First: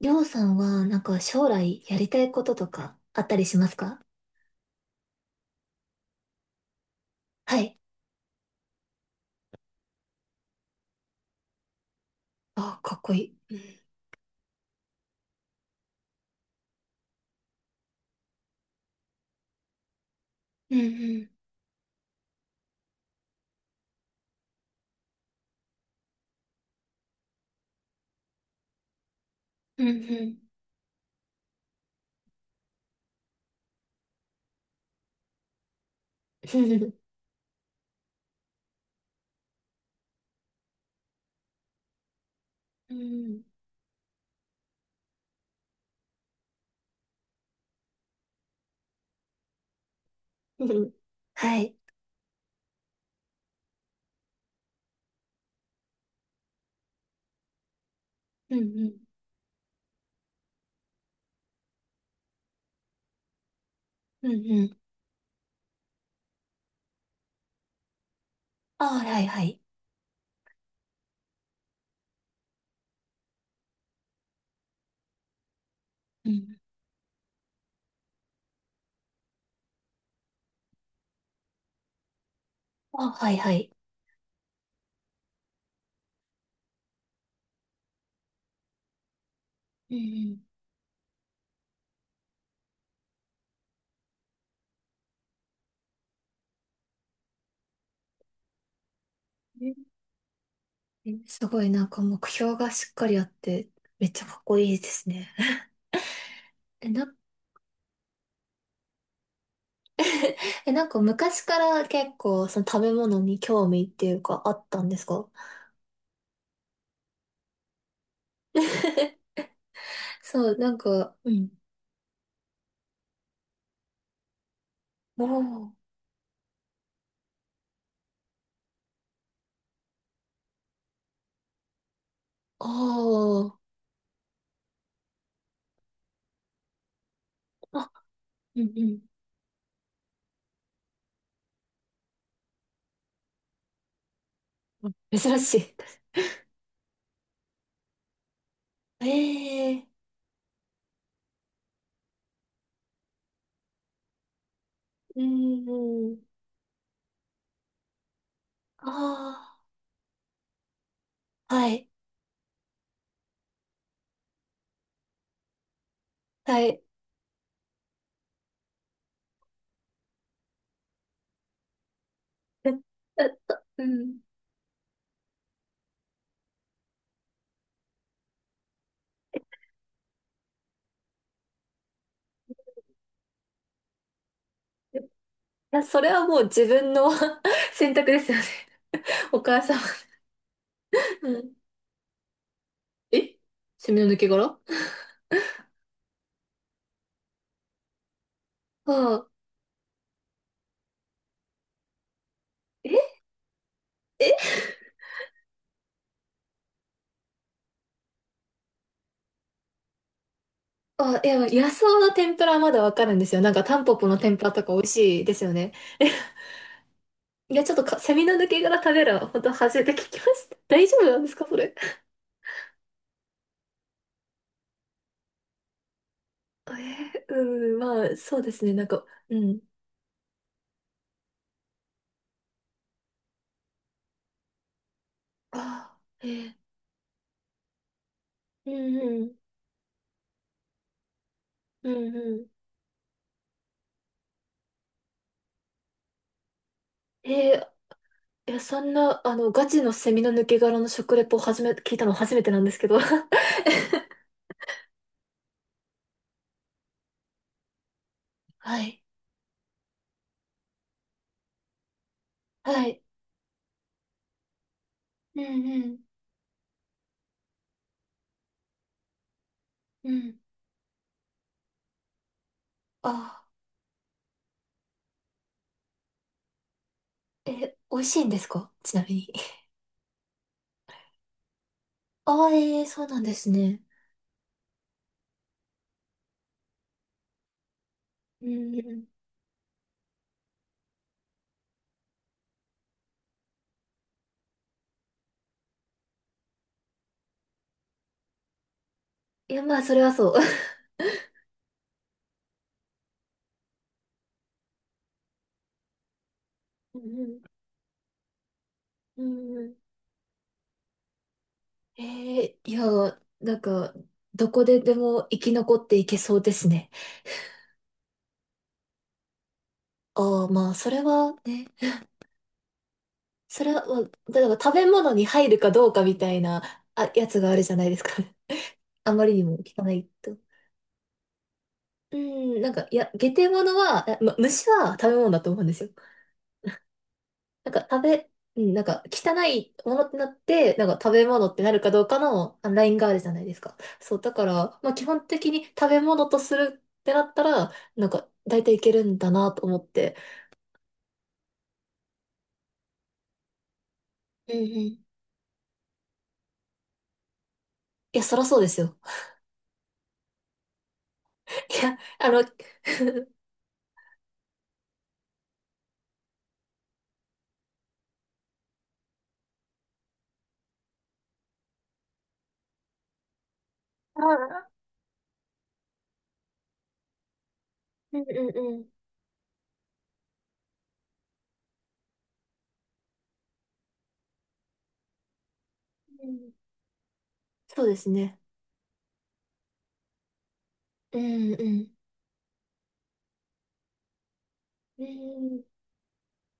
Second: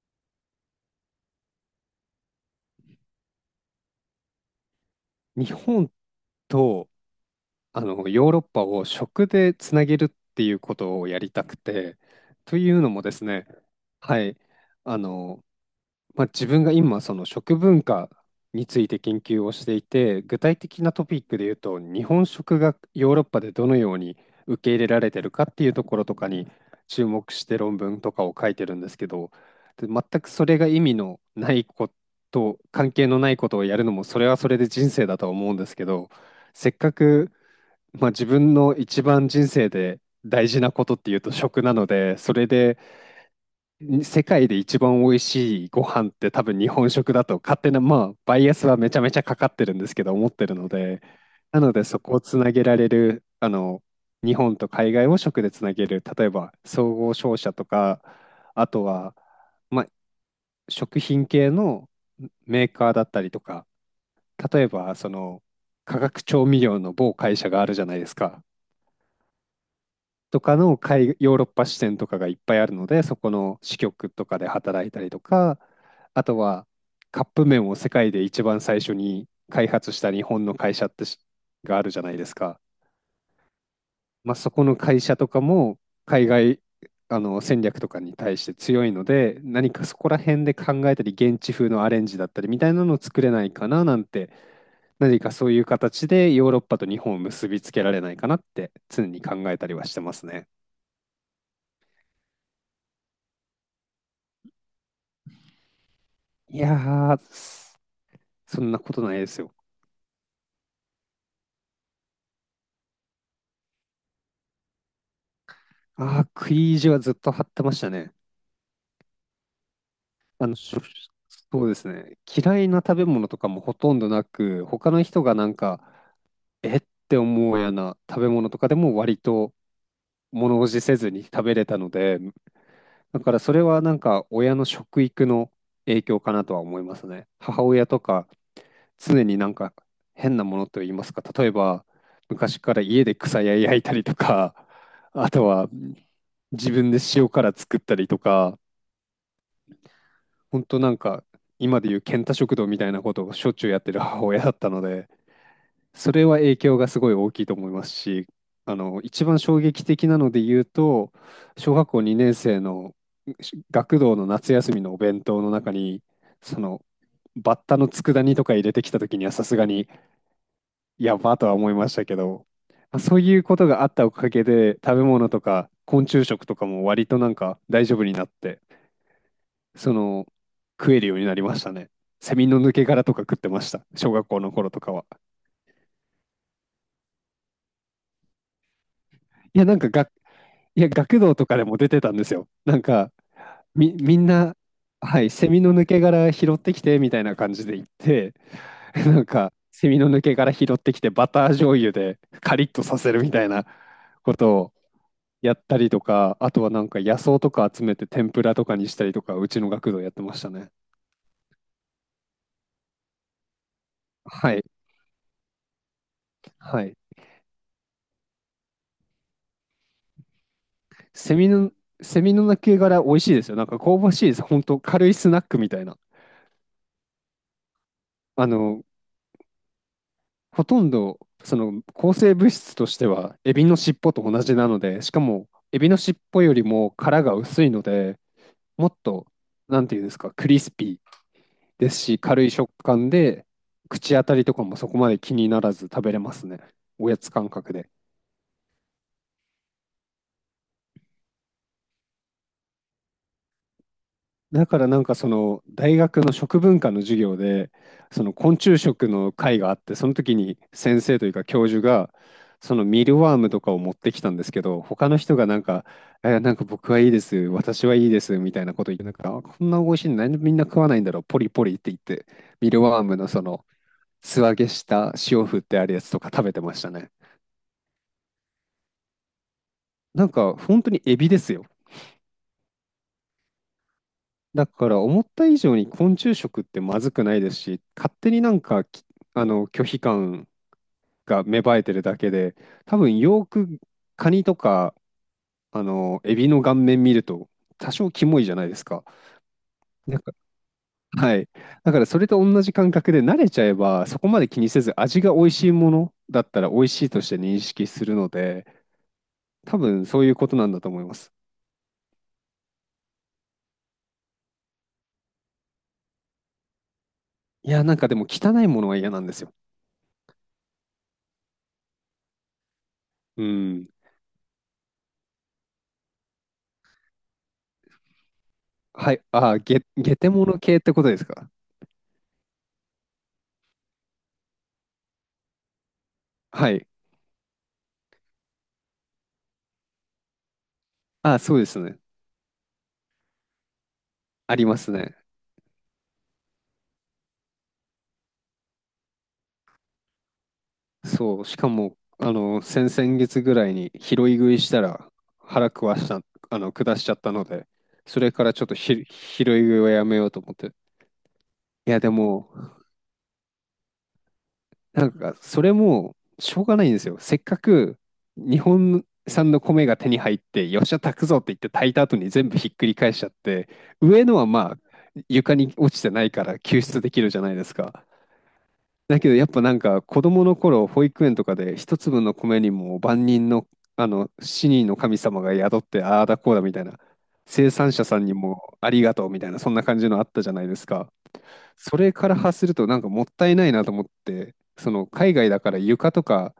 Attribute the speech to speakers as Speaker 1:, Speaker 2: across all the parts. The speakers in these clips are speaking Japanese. Speaker 1: りょうさんは、なんか将来やりたいこととかあったりしますか？
Speaker 2: 日本と
Speaker 1: はい。
Speaker 2: ヨーロッパを食でつなげるっていうことをやりたくて、とい
Speaker 1: あ、
Speaker 2: うの
Speaker 1: かっ
Speaker 2: もで
Speaker 1: こ
Speaker 2: す
Speaker 1: い
Speaker 2: ね、
Speaker 1: い。
Speaker 2: はい、あのまあ、自分が今その食文化について研究をしていて具体
Speaker 1: う
Speaker 2: 的なトピッ
Speaker 1: ん、
Speaker 2: クで言うと日本食がヨーロッパでどのように受け入れられてるかっていうところとかに注目して論文とかを書いてるんですけど、
Speaker 1: う
Speaker 2: で
Speaker 1: ん、う
Speaker 2: 全
Speaker 1: ん、う
Speaker 2: くそ
Speaker 1: ん
Speaker 2: れが意味のないこと関係のないことをやるのもそれはそれで人生だとは思うんですけど、
Speaker 1: う
Speaker 2: せっか
Speaker 1: ん、
Speaker 2: く、まあ、自分の一番人生で大事なことっていうと食なのでそれで
Speaker 1: うん
Speaker 2: 世界で一番美味しいご飯って多分日本食だと勝手な、まあ、バイアスはめちゃめちゃかかってるんですけど思ってる
Speaker 1: う
Speaker 2: の
Speaker 1: ん。
Speaker 2: で、
Speaker 1: は
Speaker 2: なの
Speaker 1: い。
Speaker 2: でそこをつなげられる、日本と海外を食でつなげる、例えば総合商社とか、
Speaker 1: うん、う
Speaker 2: あと
Speaker 1: ん、
Speaker 2: は、まあ、食品系のメーカーだったりとか、
Speaker 1: うん、
Speaker 2: 例
Speaker 1: う
Speaker 2: え
Speaker 1: ん、
Speaker 2: ばその化学調味料の某会社があるじゃないですか。
Speaker 1: あ、はいはい。
Speaker 2: とかのヨーロッパ支店とかがいっぱいあるので、そこの支局とかで働いたりとか、あ
Speaker 1: う
Speaker 2: と
Speaker 1: ん、
Speaker 2: はカップ麺を世界で一番最初に開発した日本の会社ってがあるじゃないですか。
Speaker 1: あ、はいはい。
Speaker 2: まあ、そこの会社とかも海外戦略とかに対して強いので、何か
Speaker 1: う
Speaker 2: そこら
Speaker 1: ん、
Speaker 2: 辺で考えたり、現地風のアレンジだったりみたいなのを作れないかななんて、何かそういう形でヨーロッパと日本を結びつけられないかなって常に考えたりは
Speaker 1: え
Speaker 2: してますね。
Speaker 1: え、すごいなんか目標がしっかりあって、めっちゃかっこいいですね。
Speaker 2: いや
Speaker 1: え、な、
Speaker 2: ー、そんなことないですよ。
Speaker 1: え、なんか昔から結構その食べ物に興味っていうかあったんですか？
Speaker 2: ああ、食い意地はずっと張ってましたね。あ
Speaker 1: そ
Speaker 2: の、
Speaker 1: う、な
Speaker 2: し
Speaker 1: ん
Speaker 2: ょ
Speaker 1: か、うん。
Speaker 2: そうですね。嫌いな食べ物とかもほとんどなく、他の人
Speaker 1: お
Speaker 2: がなんか、
Speaker 1: ー、
Speaker 2: えって思うような食べ物とかでも割と物おじせずに食べれたので、だからそ
Speaker 1: あ
Speaker 2: れはなんか親の食育の影響かなとは思いますね。母
Speaker 1: あ、
Speaker 2: 親
Speaker 1: あ、
Speaker 2: とか
Speaker 1: うん
Speaker 2: 常になんか変なものといいますか、例えば昔から家で草や焼いたりとか、
Speaker 1: うん。
Speaker 2: あ
Speaker 1: 珍
Speaker 2: と
Speaker 1: し
Speaker 2: は
Speaker 1: い。
Speaker 2: 自分で塩辛作ったりとか、
Speaker 1: ええ、
Speaker 2: 本当なんか今でいう健太食堂みたいなことをしょっちゅうやってる母親だったので、
Speaker 1: う
Speaker 2: そ
Speaker 1: ん。
Speaker 2: れは影響がすごい大きいと思いますし、一番
Speaker 1: あ
Speaker 2: 衝撃的なので言うと
Speaker 1: あ、は
Speaker 2: 小学
Speaker 1: い、
Speaker 2: 校2年生の学童の夏休みのお弁当の中にそ
Speaker 1: はい。
Speaker 2: の
Speaker 1: え、
Speaker 2: バッタの佃煮とか入れてきた時にはさすがにやばとは思いましたけど、
Speaker 1: えっ
Speaker 2: まあそういうことが
Speaker 1: う
Speaker 2: あったお
Speaker 1: ん。い
Speaker 2: かげで食べ物とか昆虫食とかも割となんか大丈夫になって、その、食えるようになりましたね。セミの抜け殻とか食ってました。小学校の頃とかは。
Speaker 1: や、それはもう自分の 選択ですよね。お
Speaker 2: い
Speaker 1: 母
Speaker 2: や、
Speaker 1: 様。
Speaker 2: 学
Speaker 1: う
Speaker 2: 童と
Speaker 1: ん。
Speaker 2: かでも出てたんですよ。なんか、
Speaker 1: え、セミの抜
Speaker 2: みん
Speaker 1: け殻、
Speaker 2: な、
Speaker 1: あ
Speaker 2: はい、セミの抜け殻拾ってきてみたいな感じで行って、なん
Speaker 1: あ、
Speaker 2: か、セミの抜け殻拾ってきて、バター醤油でカリッとさ
Speaker 1: え
Speaker 2: せるみたいなこと
Speaker 1: え、
Speaker 2: をやったりとか、あとはなんか野草とか集めて天ぷらとかにしたりとか、うちの学童やってましたね。
Speaker 1: あ、いや、野草の天ぷらはまだわかるんですよ。なんかタンポポの天ぷら
Speaker 2: はい、
Speaker 1: とか美味しいですよね。え、
Speaker 2: はい。
Speaker 1: いや、ちょっとか、セミの抜け殻食べるの、本当初めて聞きました。大丈夫なんです
Speaker 2: セ
Speaker 1: か、
Speaker 2: ミ
Speaker 1: そ
Speaker 2: の、
Speaker 1: れ。
Speaker 2: セミの鳴け殻美味しいですよ。なんか香ばしいです。本当軽いスナックみたいな。
Speaker 1: えー、うん、まあ、そう
Speaker 2: あ
Speaker 1: ですね。
Speaker 2: の、
Speaker 1: なんか、うん。
Speaker 2: ほとんど、抗生物質としては、エビの尻尾と同じなので、しかも、
Speaker 1: あ
Speaker 2: エビの
Speaker 1: あ、
Speaker 2: 尻
Speaker 1: え
Speaker 2: 尾よ
Speaker 1: ー、
Speaker 2: りも殻が薄いので、
Speaker 1: う
Speaker 2: もっ
Speaker 1: んう
Speaker 2: と、
Speaker 1: ん、
Speaker 2: なんていうんですか、クリスピーで
Speaker 1: うん
Speaker 2: すし、
Speaker 1: う
Speaker 2: 軽
Speaker 1: ん。
Speaker 2: い食感で、口当たりとかもそこまで気にならず食べれますね。おやつ
Speaker 1: え
Speaker 2: 感覚で。
Speaker 1: ー、いや、そんな、あの、ガチのセミの抜け殻の食レポを聞いたの初めてなんですけど。
Speaker 2: だからなんかその大学の食文化の授業でその昆虫
Speaker 1: はい、
Speaker 2: 食の会があって、その時に先生というか教授がその
Speaker 1: はい。
Speaker 2: ミルワームとかを持ってきたんですけど、他の人
Speaker 1: うん
Speaker 2: がなん
Speaker 1: う
Speaker 2: か
Speaker 1: ん、
Speaker 2: 「えなんか僕はいいです私はいいです」みたいなこと言って、なんかあこんな美味しい
Speaker 1: う
Speaker 2: のなんで
Speaker 1: ん。
Speaker 2: みんな食わないんだろうポリポリって言って、ミルワームのそ
Speaker 1: あ
Speaker 2: の素揚げした塩振ってあるやつとか食べてましたね。
Speaker 1: あ、えー、美味しいんですかちなみに？
Speaker 2: なんか本当にエビですよ。
Speaker 1: ああ、えー、そうなんですね。
Speaker 2: だから思った以上に昆虫食ってまずくないですし、勝手に
Speaker 1: う
Speaker 2: なん
Speaker 1: んう
Speaker 2: かき
Speaker 1: ん。
Speaker 2: あの拒否感が芽生えてるだけで、多分よーくカニとかエビの顔面見ると多少キモいじゃないですか。
Speaker 1: いや、まあ、それは
Speaker 2: なん
Speaker 1: そ
Speaker 2: か、
Speaker 1: う。
Speaker 2: はい。だからそれと同じ感覚で慣れちゃえばそこまで気にせず味が美味しいものだったら美味
Speaker 1: う
Speaker 2: しいとして
Speaker 1: ん
Speaker 2: 認識するので、
Speaker 1: うん、うんう
Speaker 2: 多
Speaker 1: ん。
Speaker 2: 分そういうことなんだと思います。
Speaker 1: えー、いや、なんか、どこででも生き残っていけそうですね。
Speaker 2: いや、なんかでも汚いものは嫌なんですよ。
Speaker 1: ああ、まあ、それはね。
Speaker 2: う
Speaker 1: それは、だ
Speaker 2: ん。
Speaker 1: から食べ物に入るかどうかみたいな、あ、やつがあるじゃないですか。あ
Speaker 2: はい。
Speaker 1: まりに
Speaker 2: あ
Speaker 1: も
Speaker 2: あ、ゲ、
Speaker 1: 汚い
Speaker 2: ゲテ
Speaker 1: と。
Speaker 2: モノ系ってことですか？
Speaker 1: うん、なんか、いや、下手物は、あま、虫は食べ物だと思うんですよ。
Speaker 2: はい。
Speaker 1: なんか食べ、うん、なんか汚いものってなって、なんか食べ
Speaker 2: あ、
Speaker 1: 物っ
Speaker 2: そう
Speaker 1: て
Speaker 2: で
Speaker 1: な
Speaker 2: す
Speaker 1: るか
Speaker 2: ね。
Speaker 1: どうかのあラインがあるじゃないですか。そう、だか
Speaker 2: ありま
Speaker 1: ら、ま
Speaker 2: す
Speaker 1: あ基
Speaker 2: ね。
Speaker 1: 本的に食べ物とするってなったら、なんか大体いけるんだなと思って。
Speaker 2: そう。しかも、先々月ぐらいに拾い
Speaker 1: う
Speaker 2: 食
Speaker 1: んうん。
Speaker 2: いした
Speaker 1: い
Speaker 2: ら腹壊した、下しちゃったので、そ
Speaker 1: や、
Speaker 2: れ
Speaker 1: そら
Speaker 2: から
Speaker 1: そう
Speaker 2: ちょっ
Speaker 1: で
Speaker 2: と
Speaker 1: すよ。
Speaker 2: 拾い食いはやめようと思って。
Speaker 1: い
Speaker 2: い
Speaker 1: や、
Speaker 2: や、で
Speaker 1: あの、あ、
Speaker 2: も、なんか、それも、しょうがないんですよ。せっかく、日本産の米が手に入って、よっしゃ、炊くぞって言って炊いた後に全部ひっくり返しちゃって、上のはま
Speaker 1: あ
Speaker 2: あ、床に落ちてないから救出できるじゃないですか。
Speaker 1: うんうんうん。
Speaker 2: だけどやっぱなんか子供の頃保育園とかで一粒の米にも万人の死人の神様が宿ってあ
Speaker 1: う
Speaker 2: あだ
Speaker 1: ん、
Speaker 2: こうだみたいな、生
Speaker 1: そう
Speaker 2: 産
Speaker 1: で
Speaker 2: 者
Speaker 1: す
Speaker 2: さんに
Speaker 1: ね。
Speaker 2: もありがとうみたいな、そんな感じのあったじゃないですか。
Speaker 1: うんう
Speaker 2: そ
Speaker 1: ん。
Speaker 2: れから発するとなんかもったいないなと思って、そ
Speaker 1: う
Speaker 2: の海外だ
Speaker 1: ん。
Speaker 2: から床とか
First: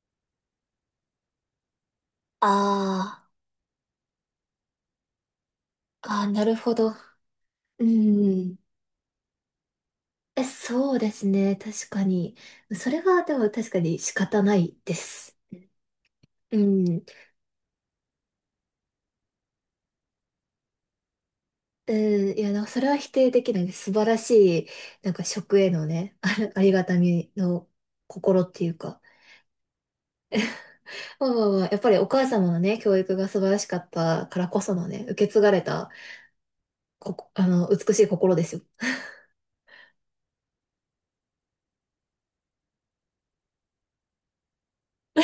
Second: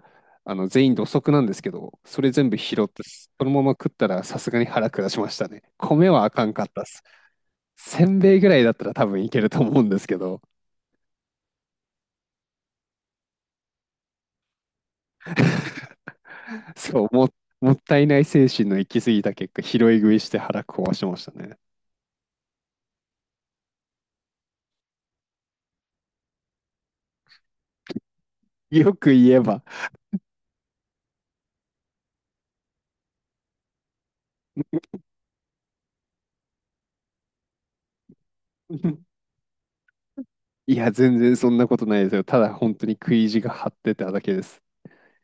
Speaker 2: 全員土足なんですけど、それ全部拾って
Speaker 1: あ
Speaker 2: そのまま食ったらさすがに腹下しましたね。
Speaker 1: ー、
Speaker 2: 米
Speaker 1: あ
Speaker 2: はあ
Speaker 1: ー、な
Speaker 2: かん
Speaker 1: る
Speaker 2: かっ
Speaker 1: ほ
Speaker 2: たっ
Speaker 1: ど。
Speaker 2: す。
Speaker 1: う
Speaker 2: せんべいぐ
Speaker 1: ん。
Speaker 2: らいだったら多分いけると思うんですけど、
Speaker 1: え、そうですね。確かに。それは、でも確かに仕方ないです。う ん。
Speaker 2: そう、もったいない精神の行き過ぎた結果、拾い食いして腹壊しましたね。
Speaker 1: うん。いや、なんかそれは否定できないです。素晴らしい、なんか食へのね、あ、ありがたみの心っていう
Speaker 2: よ
Speaker 1: か。
Speaker 2: く言えば。
Speaker 1: まあまあまあ、やっぱりお母様のね、教育が素晴らしかったからこそのね、受け継がれた、ここ、あの、美しい心ですよ。
Speaker 2: いや、全然そんなことないですよ。ただ本当に食い意地が張ってただけです。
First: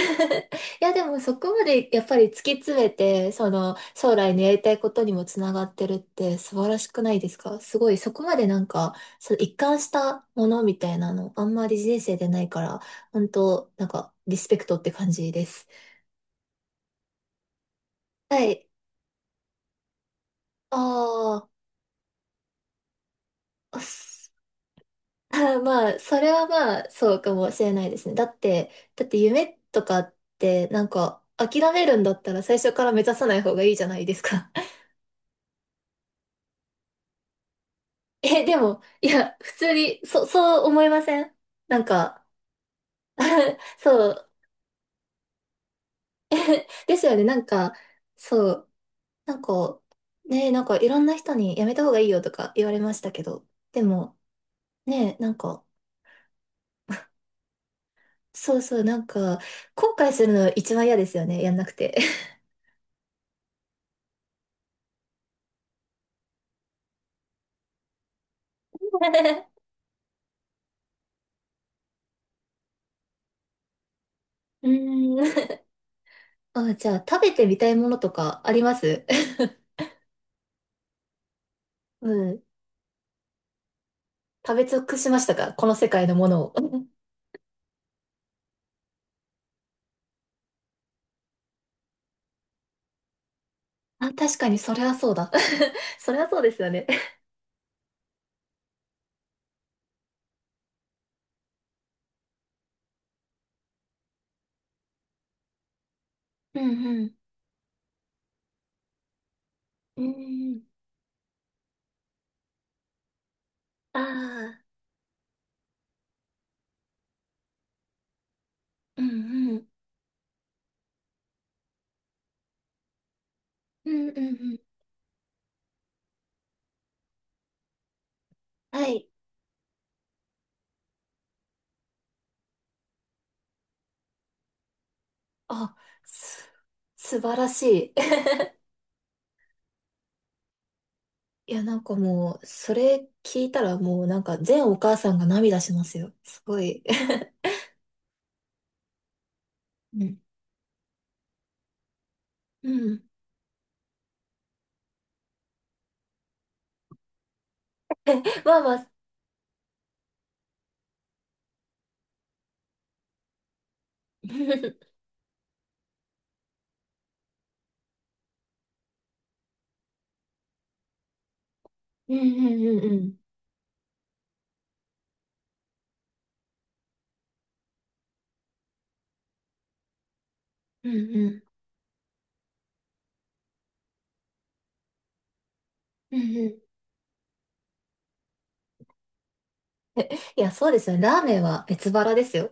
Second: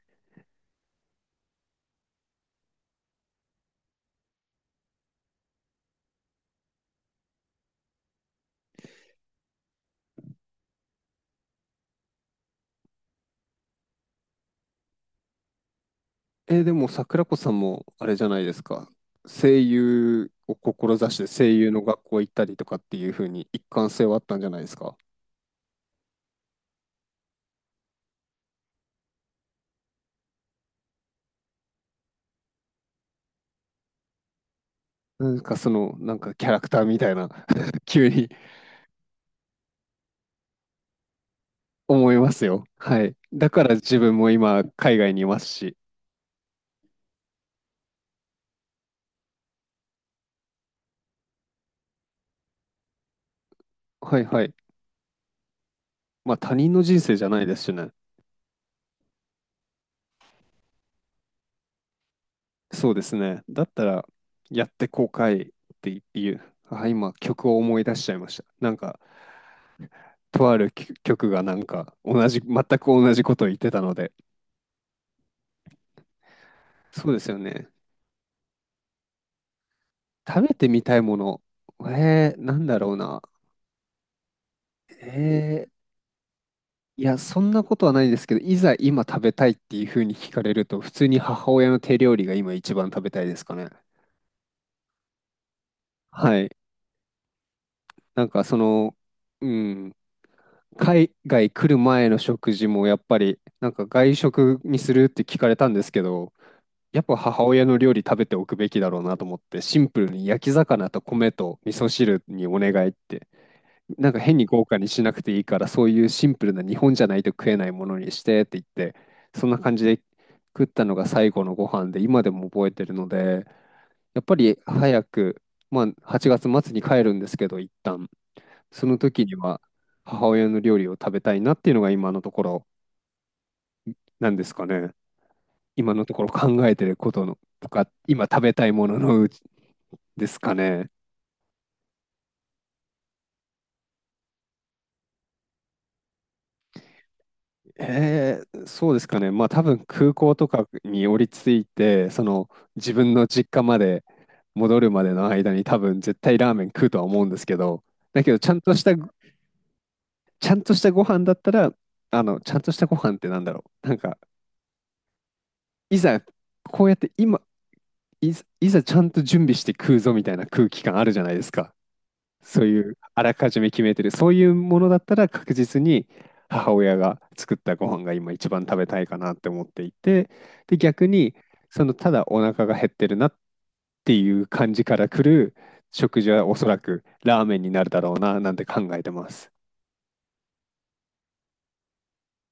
Speaker 1: いや、でもそこまでやっぱり突き詰めて、その将来のやりたいことにもつながってるって素晴らしくないですか？すごい、そこまでなんか、その一貫したものみたいなの、あんまり人生でないから、本当なんか、リスペクトって感じです。
Speaker 2: でも桜子さんもあれじゃな
Speaker 1: は
Speaker 2: いです
Speaker 1: い。
Speaker 2: か。声優を志して
Speaker 1: あ
Speaker 2: 声優の学校行ったりとかっていう風に一
Speaker 1: ー、あ、
Speaker 2: 貫性はあっ
Speaker 1: す、
Speaker 2: たんじゃないですか？
Speaker 1: まあ、それはまあ、そうかもしれないですね。だって、だって夢とかって、なんか、諦めるんだったら最初から目指さない方がいいじゃないですか。
Speaker 2: なんかキャラクターみたいな 急に。
Speaker 1: え、でも、いや、普通に、そ、そう思いません？なん
Speaker 2: 思い
Speaker 1: か、
Speaker 2: ますよ。はい。だから 自
Speaker 1: そ
Speaker 2: 分
Speaker 1: う。
Speaker 2: も今、海外にいますし。
Speaker 1: え、ですよね、なんか、そう。なんか、ね、なんかいろんな人にやめた方がいいよとか言われましたけど、でも、
Speaker 2: はいはい。
Speaker 1: ね、なんか、
Speaker 2: まあ他人の人生じゃないですしね。
Speaker 1: そうそう、なんか、後悔するの一番嫌ですよね、やんなくて。
Speaker 2: そうですね。だったら、やって後悔っていう。あ、今、曲を思い出しちゃいました。なんか、とある曲がなんか、同じ、全く同じことを言ってたので。
Speaker 1: うーん。あ、じゃあ、
Speaker 2: そう
Speaker 1: 食
Speaker 2: です
Speaker 1: べ
Speaker 2: よ
Speaker 1: てみた
Speaker 2: ね。
Speaker 1: いものとかあります？
Speaker 2: 食べてみたいもの。
Speaker 1: うん。
Speaker 2: なんだろうな。
Speaker 1: 食べ尽く
Speaker 2: え
Speaker 1: しましたかこの
Speaker 2: ー
Speaker 1: 世界のものを。
Speaker 2: いや、そんなことはないですけど、いざ今食べたいっていうふうに聞かれると、普通に母親の手料理が今一番食べたいですかね。
Speaker 1: あ、確かに、それはそうだ。それはそ
Speaker 2: は
Speaker 1: う
Speaker 2: い。
Speaker 1: ですよね。
Speaker 2: なんかその、うん、海外来る前の食事もやっぱり、なんか外食にするって聞かれたんですけど、
Speaker 1: うん
Speaker 2: や
Speaker 1: う
Speaker 2: っ
Speaker 1: ん。
Speaker 2: ぱ母親の料理食べておくべきだろうなと思って、シンプ
Speaker 1: うん
Speaker 2: ルに焼き
Speaker 1: うん。
Speaker 2: 魚と米と味噌汁にお願いって、
Speaker 1: あ
Speaker 2: なんか変に
Speaker 1: あ、
Speaker 2: 豪華にしなくていいから、そういうシンプルな日本じゃないと食えないものにしてって言って、
Speaker 1: う
Speaker 2: そ
Speaker 1: ん
Speaker 2: ん
Speaker 1: う
Speaker 2: な
Speaker 1: ん。
Speaker 2: 感じで食ったのが最後のご飯で、今でも覚えてるので、
Speaker 1: うんうんう
Speaker 2: やっぱり
Speaker 1: ん。
Speaker 2: 早く、まあ8月末に帰るんですけど、一旦、
Speaker 1: は
Speaker 2: その
Speaker 1: い。
Speaker 2: 時には母親の料理を食べたいなっていうのが今のところなんですかね。
Speaker 1: あ、
Speaker 2: 今のところ
Speaker 1: す、
Speaker 2: 考えてるこ
Speaker 1: 素
Speaker 2: と
Speaker 1: 晴
Speaker 2: の
Speaker 1: らし
Speaker 2: とか、
Speaker 1: い。
Speaker 2: 今食べたいもののうちですかね。
Speaker 1: いや、なんかもう、それ聞いたらもうなんか全お母さんが涙しますよ。すごい。
Speaker 2: そうですかね。まあ多分
Speaker 1: う
Speaker 2: 空
Speaker 1: ん。
Speaker 2: 港とかに降りついて、その
Speaker 1: う
Speaker 2: 自
Speaker 1: ん。
Speaker 2: 分の実家まで戻るまでの間に多分絶対ラーメン食うとは思うんですけど、だけどちゃ
Speaker 1: まあ
Speaker 2: ん
Speaker 1: ま
Speaker 2: とし
Speaker 1: あ。
Speaker 2: た、ちゃんとしたご飯だったら、ちゃんとしたご飯ってなんだろう。なんか、
Speaker 1: う
Speaker 2: いざこうやって今、いざちゃんと準備して食うぞみたいな空気感あるじゃないですか。
Speaker 1: んう
Speaker 2: そ
Speaker 1: ん
Speaker 2: うい
Speaker 1: うんう
Speaker 2: う
Speaker 1: ん。
Speaker 2: あらかじめ決めてる、そういうものだったら確実に母親が作ったご飯が今一番食べたいかなって思っていて、で、
Speaker 1: うん
Speaker 2: 逆
Speaker 1: う
Speaker 2: に、
Speaker 1: ん。
Speaker 2: そのただお腹が減ってるなっていう感じから来る
Speaker 1: う
Speaker 2: 食事
Speaker 1: ん
Speaker 2: は
Speaker 1: う
Speaker 2: お
Speaker 1: ん。
Speaker 2: そらくラーメンになるだろうななんて考えてます。
Speaker 1: いや、そうですよね。ラーメンは別腹ですよ。